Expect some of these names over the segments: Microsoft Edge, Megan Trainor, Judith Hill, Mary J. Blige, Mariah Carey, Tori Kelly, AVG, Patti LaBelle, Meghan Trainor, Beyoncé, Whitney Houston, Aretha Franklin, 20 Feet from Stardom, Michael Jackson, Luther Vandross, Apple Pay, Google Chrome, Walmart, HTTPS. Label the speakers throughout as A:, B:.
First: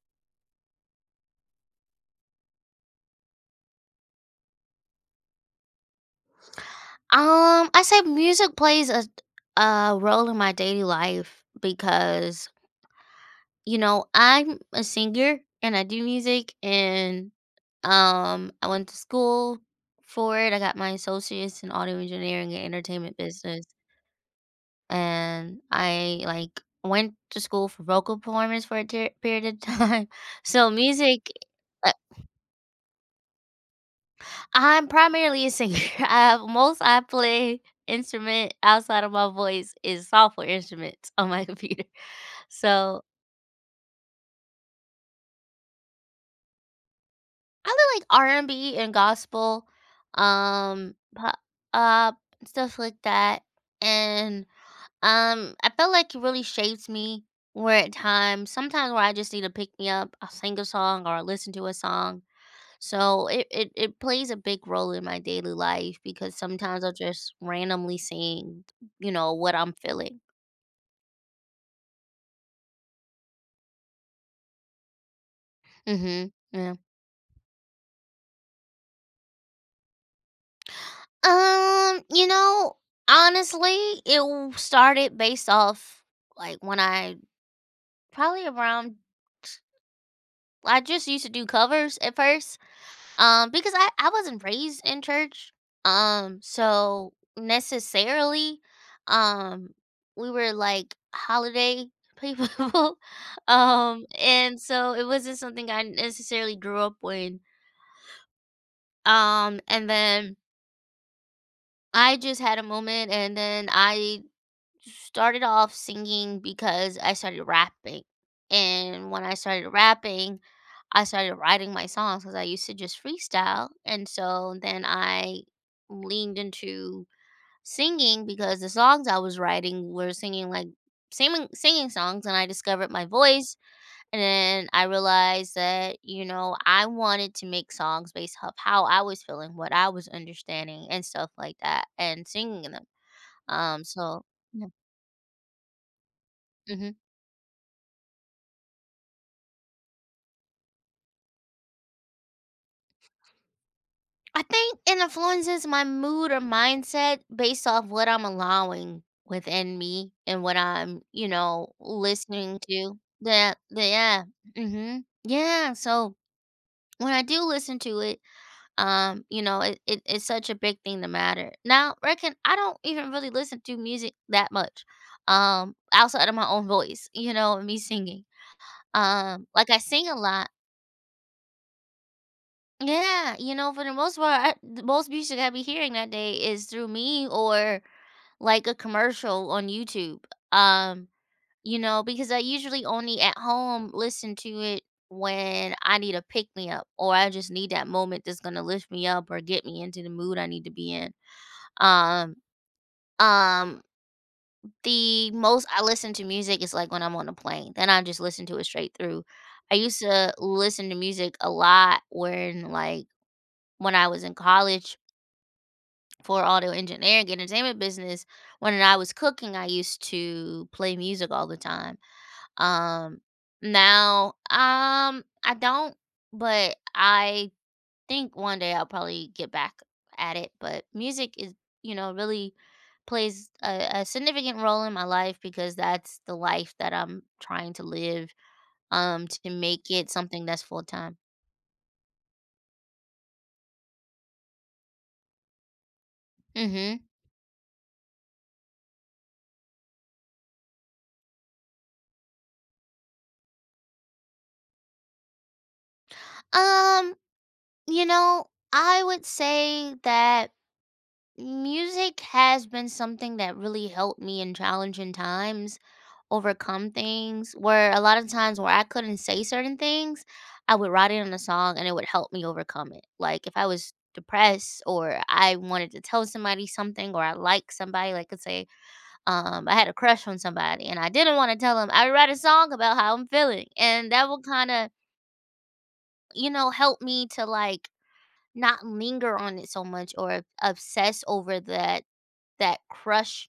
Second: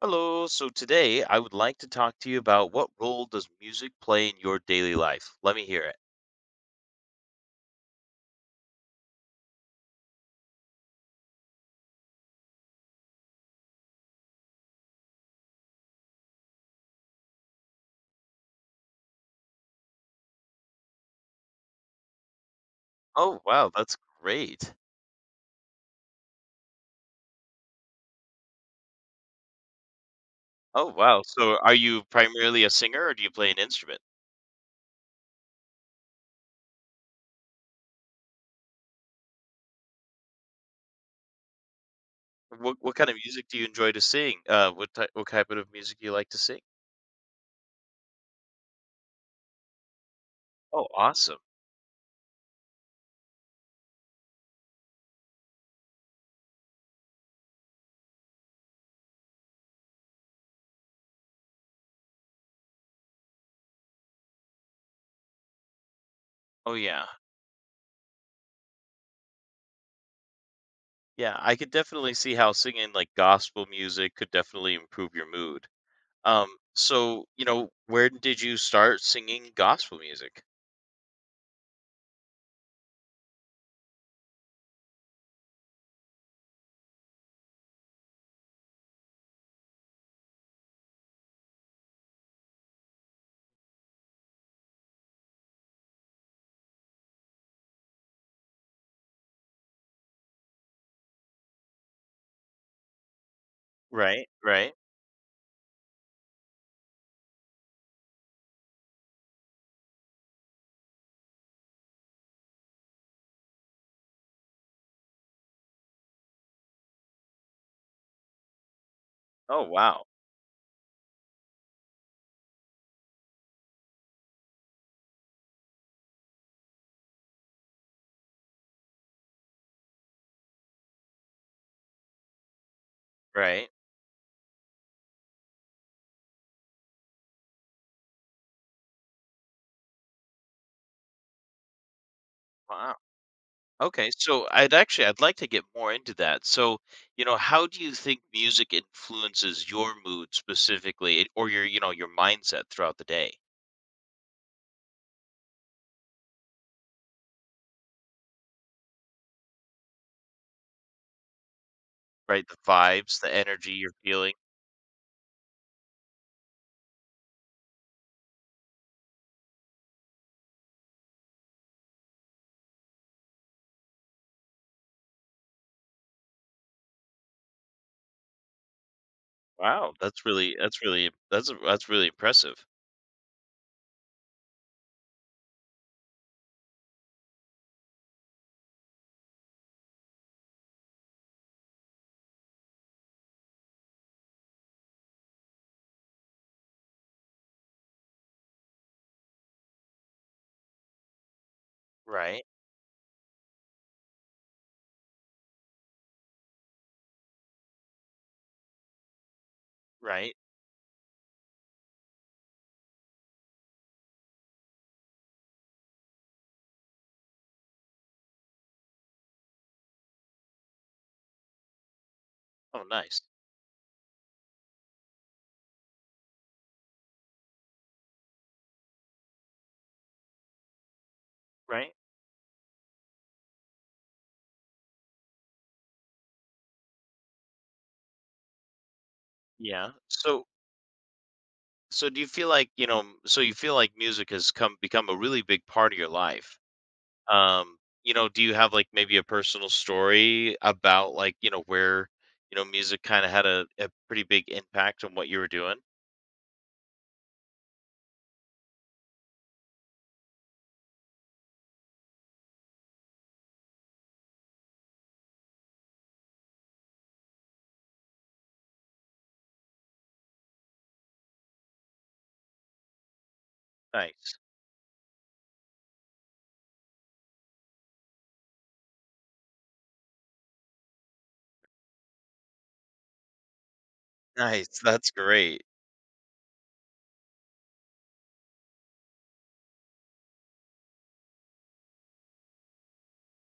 A: Hello. So today I would like to talk to you about what role does music play in your daily life? Let me hear it.
B: I say music plays a role in my daily life because you know I'm a singer and I do music and I went to school for it. I got my associates in audio engineering and entertainment
A: Oh,
B: business,
A: wow. That's great.
B: and I like went to school for vocal performance for a period of time. So
A: Oh, wow.
B: music.
A: So are you primarily a singer or do you play an instrument?
B: I'm primarily a singer. I play instrument outside of my voice is software instruments on my computer.
A: What
B: So,
A: kind of music do you enjoy to sing? What type of music you like to sing?
B: I li like R&B and B and gospel,
A: Oh,
B: pop,
A: awesome.
B: uh, stuff like that, and, I felt like it really shapes me where at times sometimes where I just need to pick me up, I'll sing a song or listen to a song. So it plays a big role in my daily life because
A: Oh,
B: sometimes I'll
A: yeah.
B: just randomly sing, you know, what I'm feeling.
A: Yeah, I could definitely see how singing like gospel music could definitely improve your mood.
B: Mm-hmm.
A: Um,
B: Yeah.
A: so, you know, where did you start singing gospel music?
B: You know, honestly, started based off like when I probably around I just used to do covers at first. Because I wasn't raised in church. So necessarily, um, we were like holiday people.
A: Right,
B: And
A: right.
B: so it wasn't something I necessarily grew up with. And then I just had a moment, and then I started off singing because I started rapping. And when I
A: Oh,
B: started
A: wow.
B: rapping, I started writing my songs because I used to just freestyle. And so then I leaned into singing because the songs I was writing were singing like singing songs. And I discovered my voice.
A: Right.
B: And then I realized that, you know, I wanted to make songs based off how I was feeling, what I was understanding, and stuff like that, and singing them.
A: Wow.
B: Um,
A: Okay,
B: so,
A: so
B: yeah.
A: I'd like to get more into that. So,
B: Mm-hmm.
A: you know, how do you think music influences your mood specifically or your, you know, your mindset throughout the day?
B: I think it influences my mood or mindset based off what I'm allowing within me and what I'm, you know,
A: Right? The
B: listening to.
A: vibes, the energy
B: The
A: you're
B: Yeah,
A: feeling.
B: mm-hmm, yeah. So when I do listen to it, you know, it's such a big thing to matter. Now, reckon I don't even really listen to music that much, outside of my own voice, you know, and me singing. Like I
A: Wow,
B: sing a
A: that's
B: lot.
A: really that's really that's that's really impressive.
B: Yeah, you know, for the most part, the most music I be hearing that day is through me or like a commercial on YouTube. Um, you know, because I usually only at home listen to it when I need a pick me up or I just need that moment that's gonna lift me up or get me into the mood I need to be in. Um,
A: Right,
B: um, the most I listen to music is like when I'm on a plane. Then I just listen to it straight through. I used to
A: right.
B: listen to music a lot when when I was in college for audio engineering entertainment business when I was cooking. I used to play music all the time.
A: Oh,
B: Um
A: nice.
B: now I don't, but I think one day I'll probably get back at it. But music is,
A: Right?
B: you know, really plays a significant role in my life because that's the life that I'm trying to live, to make
A: Yeah.
B: it something
A: So
B: that's full time.
A: so do you feel like, you know, so you feel like music has come become a really big part of your life?
B: Mm-hmm.
A: Um, you know, do you have like maybe a personal story about like, you know, where, you know, music kind of had a pretty big impact on what you were doing?
B: um you know I would say that music has been something that really helped me in challenging times overcome things where a lot of times where I couldn't say certain things, I would write it in a song and it would help me overcome it. Like if I was
A: Nice.
B: depressed or I wanted to tell somebody something or I like somebody, like let's say I had a crush on somebody and I didn't want to tell them, I would write a song about how I'm feeling. And that would kind
A: Nice.
B: of,
A: That's great.
B: you know, help me to like not linger on it so much or obsess over that crush.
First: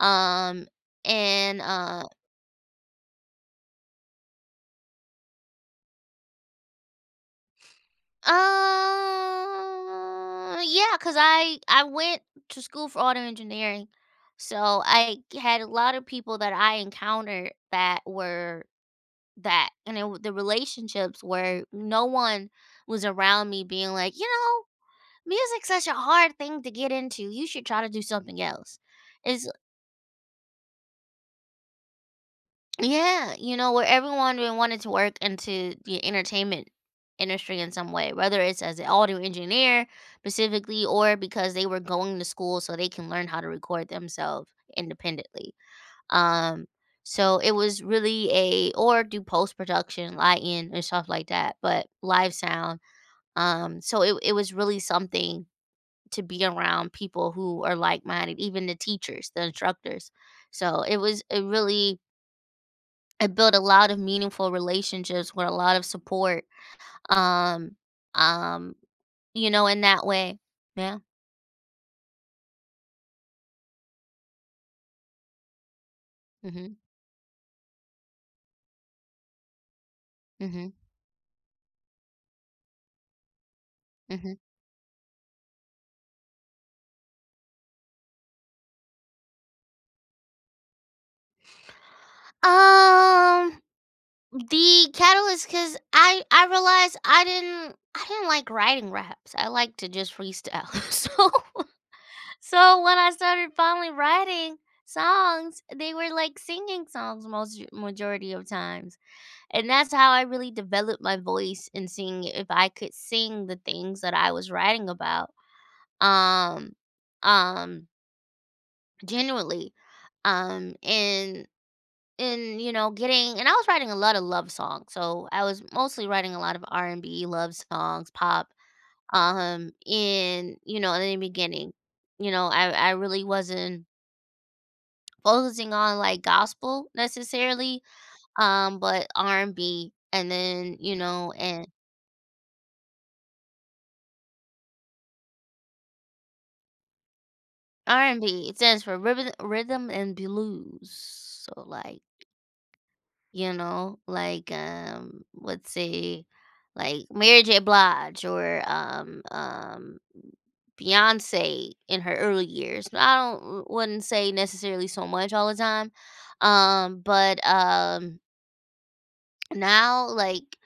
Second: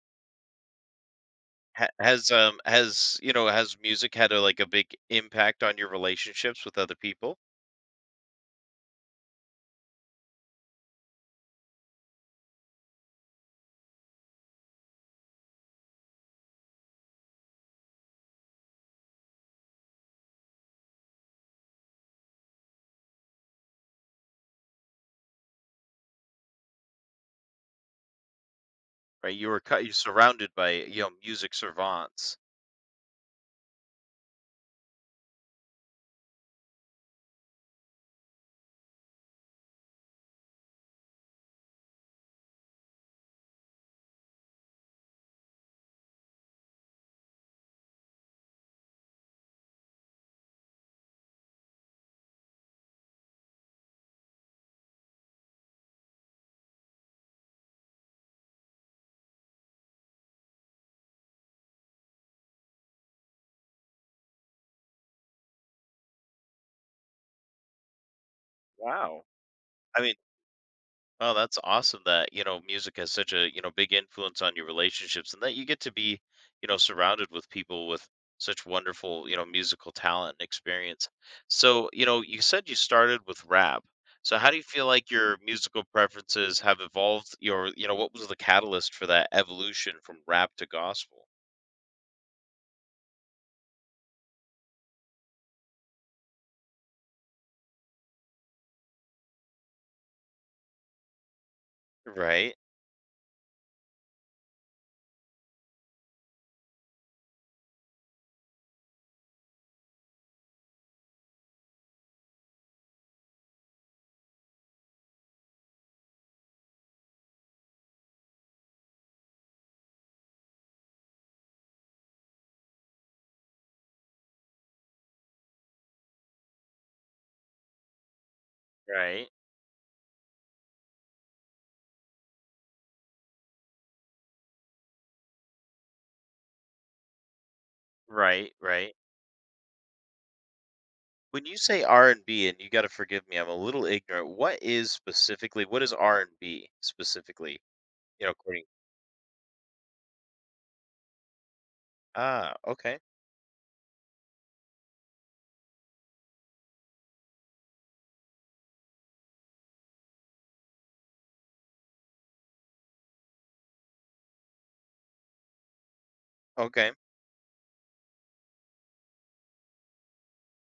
B: Um, and,
A: Ha-
B: uh
A: Has um has you know has music had a like a big impact on your relationships with other people?
B: yeah, cause I went to school for auto engineering, so I had a lot of people that I encountered and it w the relationships where no one was around me being like, "You know, music's such a hard thing to get into. You should try to do something else."
A: Right,
B: It's
A: you were cut. You surrounded by you know music savants.
B: Yeah, you know, where everyone really wanted to work into the entertainment industry in some way, whether it's as an audio engineer specifically or because they were going to school so they can learn how to record themselves independently. Um, so it was really a or do post production, lighting and stuff like that, but live sound. So it was really something to be around people who are like minded, even the teachers, the instructors. So it was a really I built a lot of meaningful relationships with a lot of support. Um, um,
A: Wow.
B: you know, in
A: I
B: that
A: mean,
B: way. Yeah.
A: oh, that's awesome that, you know, music has such a, you know, big influence on your relationships and that you get to be, you
B: Mhm.
A: know, surrounded with people with such wonderful, you know, musical talent and
B: Mhm.
A: experience. So, you know, you said you started with rap.
B: Mhm.
A: So how do you feel like your musical preferences have evolved your, you know, what was the catalyst for that evolution from rap to gospel?
B: Um, the catalyst because I realized I didn't like writing raps. I like to just freestyle. So
A: Right,
B: so when I started finally writing songs, they were like singing songs most majority of times. And that's how I really developed my voice and seeing if I could sing the things that I was writing about. Um um Genuinely. Um and and You know, getting, and I was writing a lot of love songs. So I was mostly writing a lot of R&B love songs, pop.
A: right,
B: And you know in the beginning, you know, I really wasn't focusing on like gospel necessarily,
A: right, right.
B: but R&B and B, and then, you know,
A: When you
B: and
A: say R and B, and you got to forgive me, I'm a little ignorant. What is specifically, what is R and B specifically? You know,
B: R&B. It
A: according
B: stands for rhythm and blues. So like,
A: ah, okay,
B: you know, like let's say like Mary J. Blige or Beyonce in her early years. I don't Wouldn't say necessarily so much all the time.
A: okay,
B: But Now like,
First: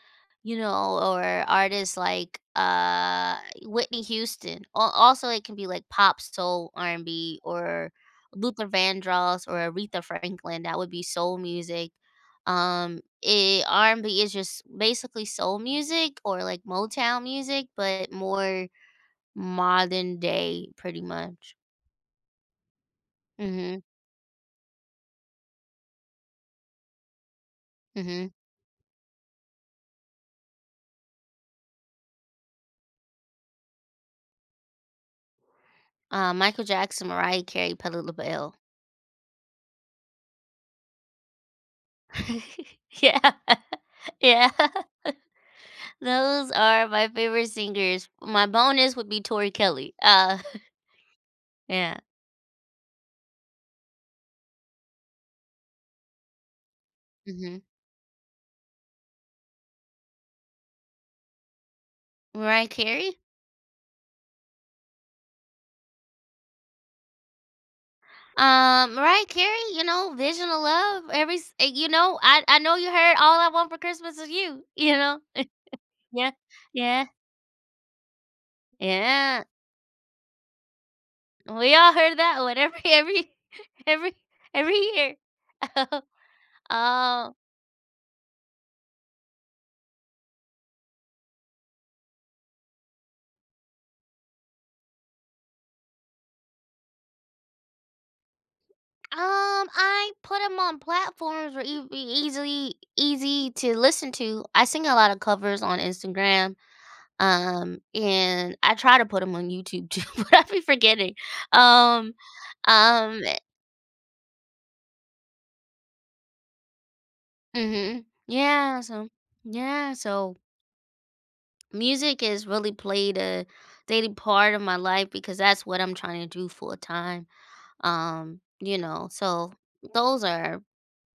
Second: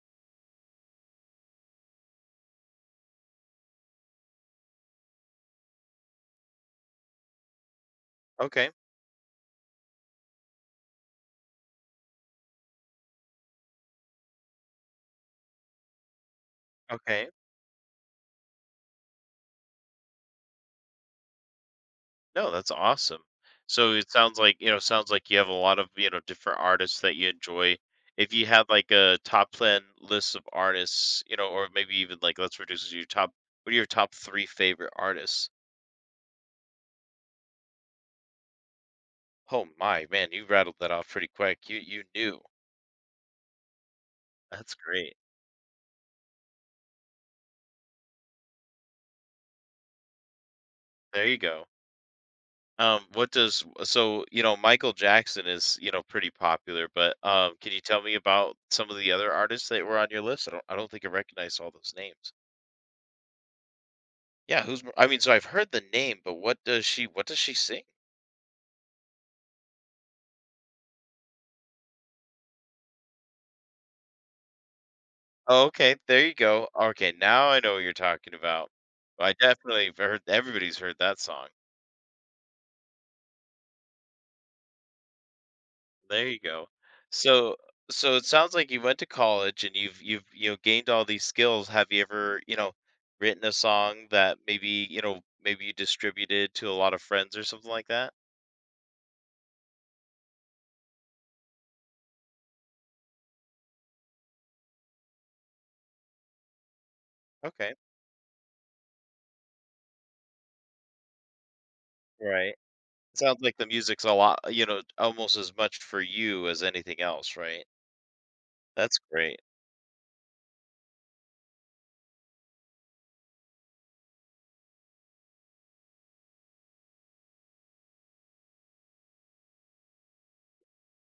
B: you know, or artists like Whitney Houston. Also it can be like pop soul R&B or Luther
A: okay,
B: Vandross or Aretha Franklin. That would be soul music. It, R&B is just basically soul music or like Motown
A: okay.
B: music but more modern day pretty much.
A: No, that's awesome.
B: Mm-hmm.
A: So it sounds like, you know, sounds like you have a lot of, you know, different artists that you enjoy.
B: Mm-hmm.
A: If you had like a top 10 list of artists, you know, or maybe even like let's reduce it to your top what are your top three favorite artists?
B: Michael Jackson, Mariah Carey, Patti LaBelle.
A: Oh my man, you rattled that off pretty quick. You knew.
B: Yeah. Yeah.
A: That's great.
B: Those are my favorite singers. My bonus would be Tori Kelly.
A: There you go.
B: Yeah.
A: What does so, you know, Michael Jackson is, you know, pretty popular, but,
B: Hmm.
A: can you tell me about some of the other artists that were on your list? I don't think I recognize all those names.
B: Mariah Carey.
A: Yeah, who's I mean, so I've heard the name, but what does she sing?
B: Mariah Carey. You know, Vision of Love. You know, I know you heard All I Want for Christmas is You. You know.
A: Oh, okay, there
B: Yeah.
A: you go.
B: Yeah.
A: Okay, now I know what you're talking about. I
B: Yeah.
A: definitely have heard everybody's heard that song.
B: We all heard that one every every every year.
A: There you go.
B: um.
A: So so it sounds like you went to college and you've you know gained all these skills. Have you ever, you know, written a song that maybe, you know, maybe you distributed to a lot of friends or something like that?
B: I put them on platforms where you be easily easy to listen to. I sing a lot of covers on Instagram.
A: Okay.
B: And I try to put them on YouTube too, but I be forgetting. Um,
A: Right.
B: um
A: Sounds like the music's a lot, you know, almost as much for you as anything else, right?
B: mhm. Yeah,
A: That's
B: so
A: great.
B: yeah, so music has really played a daily part of my life because that's what I'm trying to do full time. You know, so those are,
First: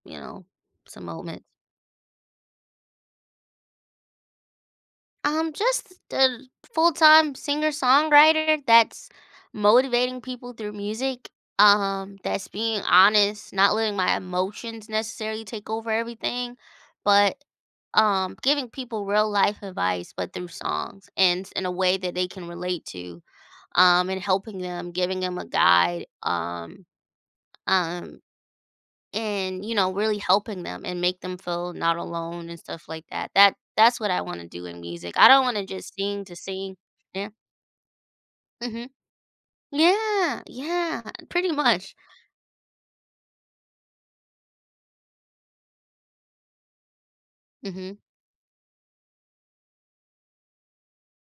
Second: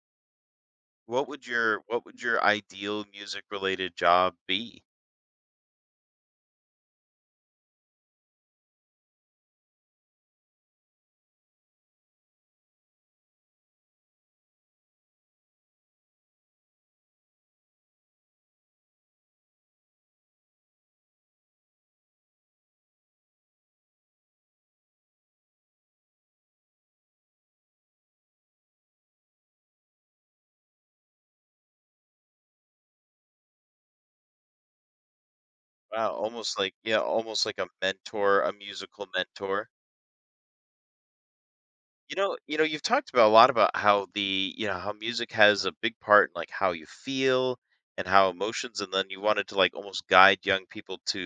B: you know, some
A: What
B: moments.
A: would your what would your ideal music related job be?
B: Just a full time singer songwriter that's motivating people through music. That's being honest, not letting my emotions necessarily take over everything, but giving people real life advice, but through songs and in a way that they can relate to. And helping them, giving them a guide. Um, and you know really helping them and make them feel not alone and stuff like that. That's what I want to do in music. I don't want to just
A: Wow,
B: sing to
A: almost
B: sing.
A: like yeah,
B: Yeah.
A: almost like a mentor, a
B: Hmm.
A: musical mentor.
B: Yeah, yeah, pretty much.
A: You know, you've talked about a lot about how the you know, how music has a big part in, like, how you feel
B: Hmm.
A: and how emotions and then you wanted to, like, almost guide young people to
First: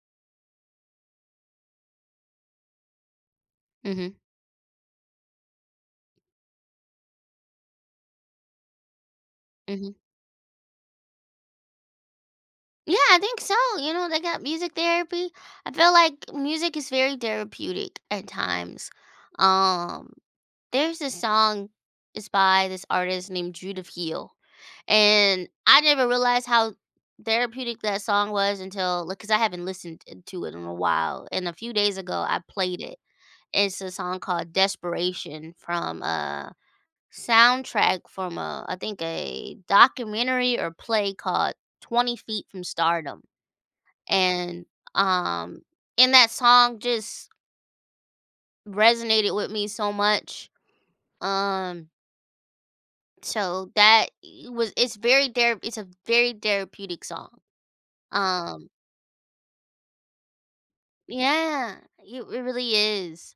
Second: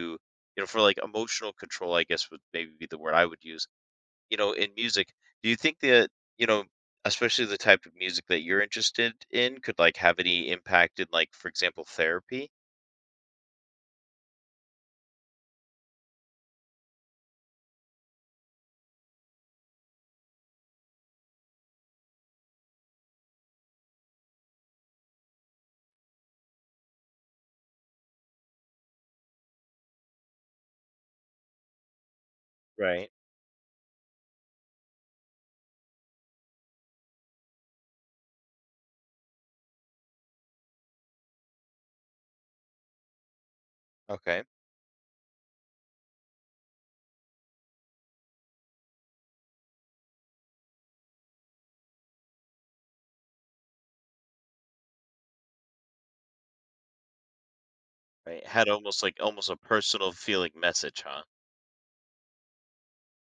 A: you know, for, like, emotional control, I guess, would maybe be the word I would use,
B: Hmm.
A: you know, in music. Do you think that, you know, especially the type of music that you're interested in could,
B: Hmm.
A: like, have any impact in, like, for example, therapy?
B: Yeah, I think so. You know, they got music therapy. I feel like music is very therapeutic at times. um there's this song. It's by this artist named Judith Heal. And I never realized how therapeutic that song was until like, cause I haven't listened t to it in a while, and a few days ago, I played it.
A: Right.
B: It's a song called "Desperation" from a soundtrack from a I think a documentary or play called 20 Feet from Stardom,
A: Okay.
B: and, um, and that song just resonated with me so much, um, so that was it's very thera it's a very therapeutic song.
A: Right.
B: um
A: Had almost, like, almost a personal feeling message, huh?
B: Yeah, it really is.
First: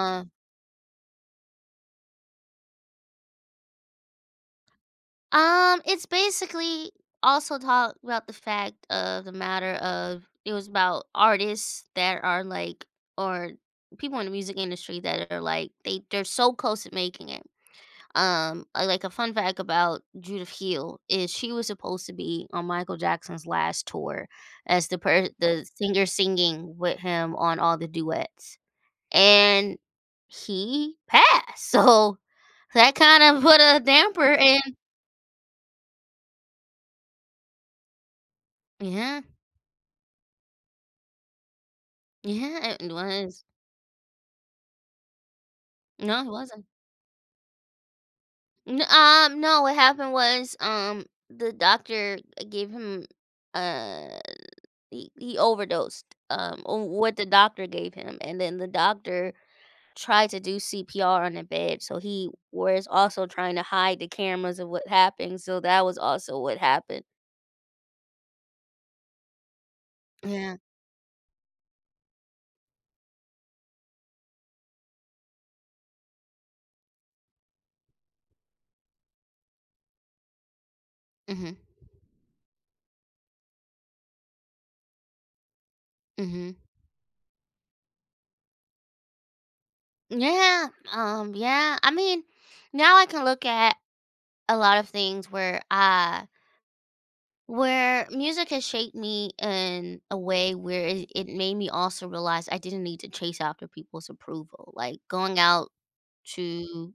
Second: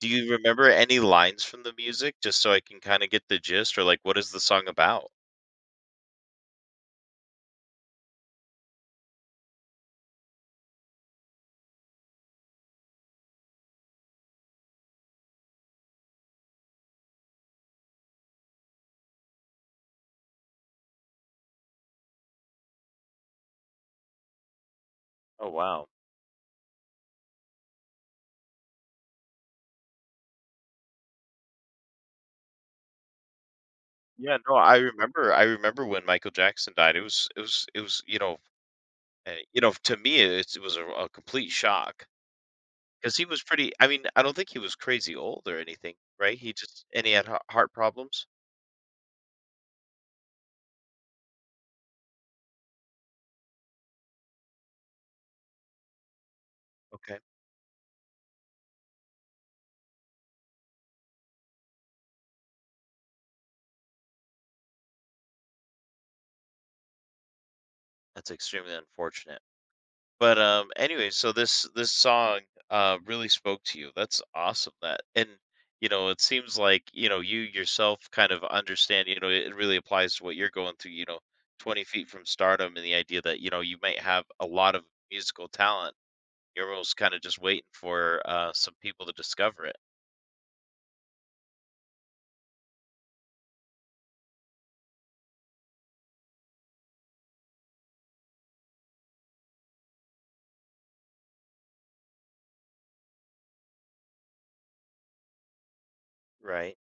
A: Do you remember any lines from the music just so I can kinda get the gist or, like, what is the song about?
B: it's basically also talk about the fact of the matter of it was about artists that are like or people in the music industry that are like they're so close to making it. Like a fun fact about Judith Hill is she was supposed to be on Michael Jackson's last tour as
A: Oh,
B: the
A: wow.
B: singer singing with him on all the duets. And he passed. So that kind of put a damper
A: Yeah, no,
B: in.
A: I remember when Michael Jackson died, it was, you know,
B: Yeah,
A: eh, you know, to me, it was a complete shock
B: yeah, it
A: because he was
B: was.
A: pretty I mean, I don't think he was crazy old or anything,
B: No, it
A: right? He
B: wasn't.
A: just and he had heart problems?
B: No, what happened was the doctor gave him uh he overdosed on what
A: Okay.
B: the doctor gave him and then the doctor tried to do CPR on the bed. So he was also trying to hide the cameras of what happened. So that was also what happened.
A: That's extremely unfortunate. But,
B: Yeah.
A: anyway, so this song, really spoke to you. That's awesome that and, you know, it seems like, you know, you yourself kind of understand, you know, it really applies to what you're going through, you know,
B: Mhm.
A: 20 feet from stardom and the idea that, you know, you might have a lot of musical talent.
B: Mhm.
A: You're almost kinda just waiting for, some people to discover it.
B: Yeah, yeah. I mean, now I can look at a lot of things where I where music has shaped me in a way where it made me also realize I didn't need to chase after people's approval. Like going out
A: Right.
B: to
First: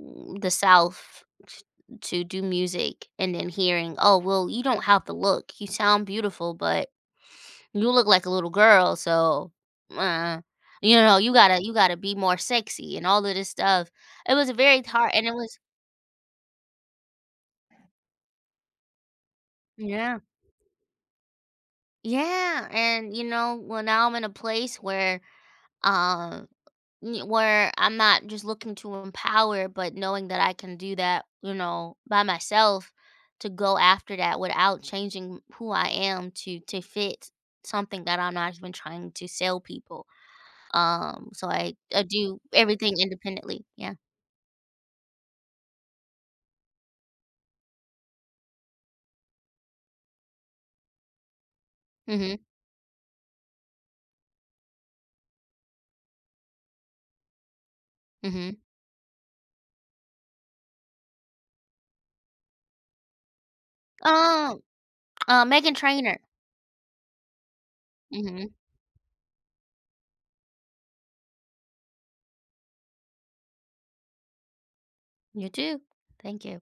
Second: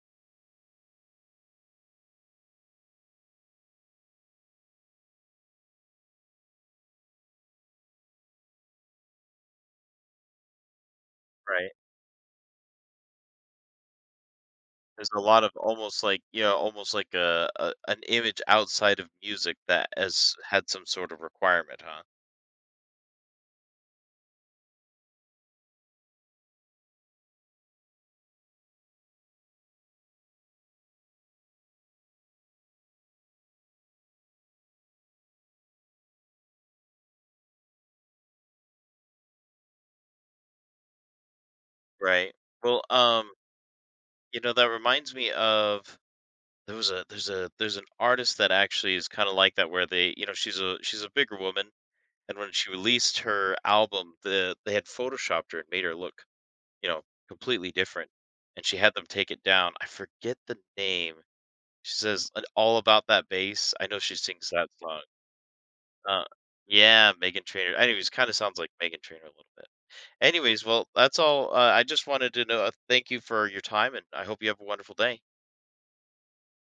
B: the to do music and then hearing, oh, well, you don't have the look. You sound beautiful, but you look like a little girl, so, uh, you know,
A: Right.
B: you gotta be more sexy and all of this stuff. It was very
A: There's
B: hard
A: a
B: and it
A: lot of
B: was
A: almost like, you know, almost like a an image outside of music that
B: Yeah.
A: has had some sort of requirement, huh?
B: Yeah, and, you know, well, now I'm in a place where, um, y where I'm not just looking to empower, but knowing that I can do that, you know, by myself to go after that without changing who I am to fit something that I'm not even trying to sell people. So I
A: Right.
B: do
A: Well,
B: everything independently. Yeah.
A: you know, that reminds me of there was a there's an artist that actually is kind of like that where they, you know, she's a bigger woman and
B: Mhm,
A: when she released her album, the they had photoshopped her and made her look, you know, completely different
B: mhm.
A: and she had them take it down. I forget the name. She says "And all about that bass. I know she sings
B: Um.
A: that song.
B: Megan Trainer.
A: Uh yeah, Megan Trainor. Anyways, kind
B: Trainor.
A: of
B: Mhm,
A: sounds like Megan Trainor a little bit. Anyways, well, that's all. I just wanted to know. Thank you for your time, and I hope you have a wonderful day.
B: you too. Thank you.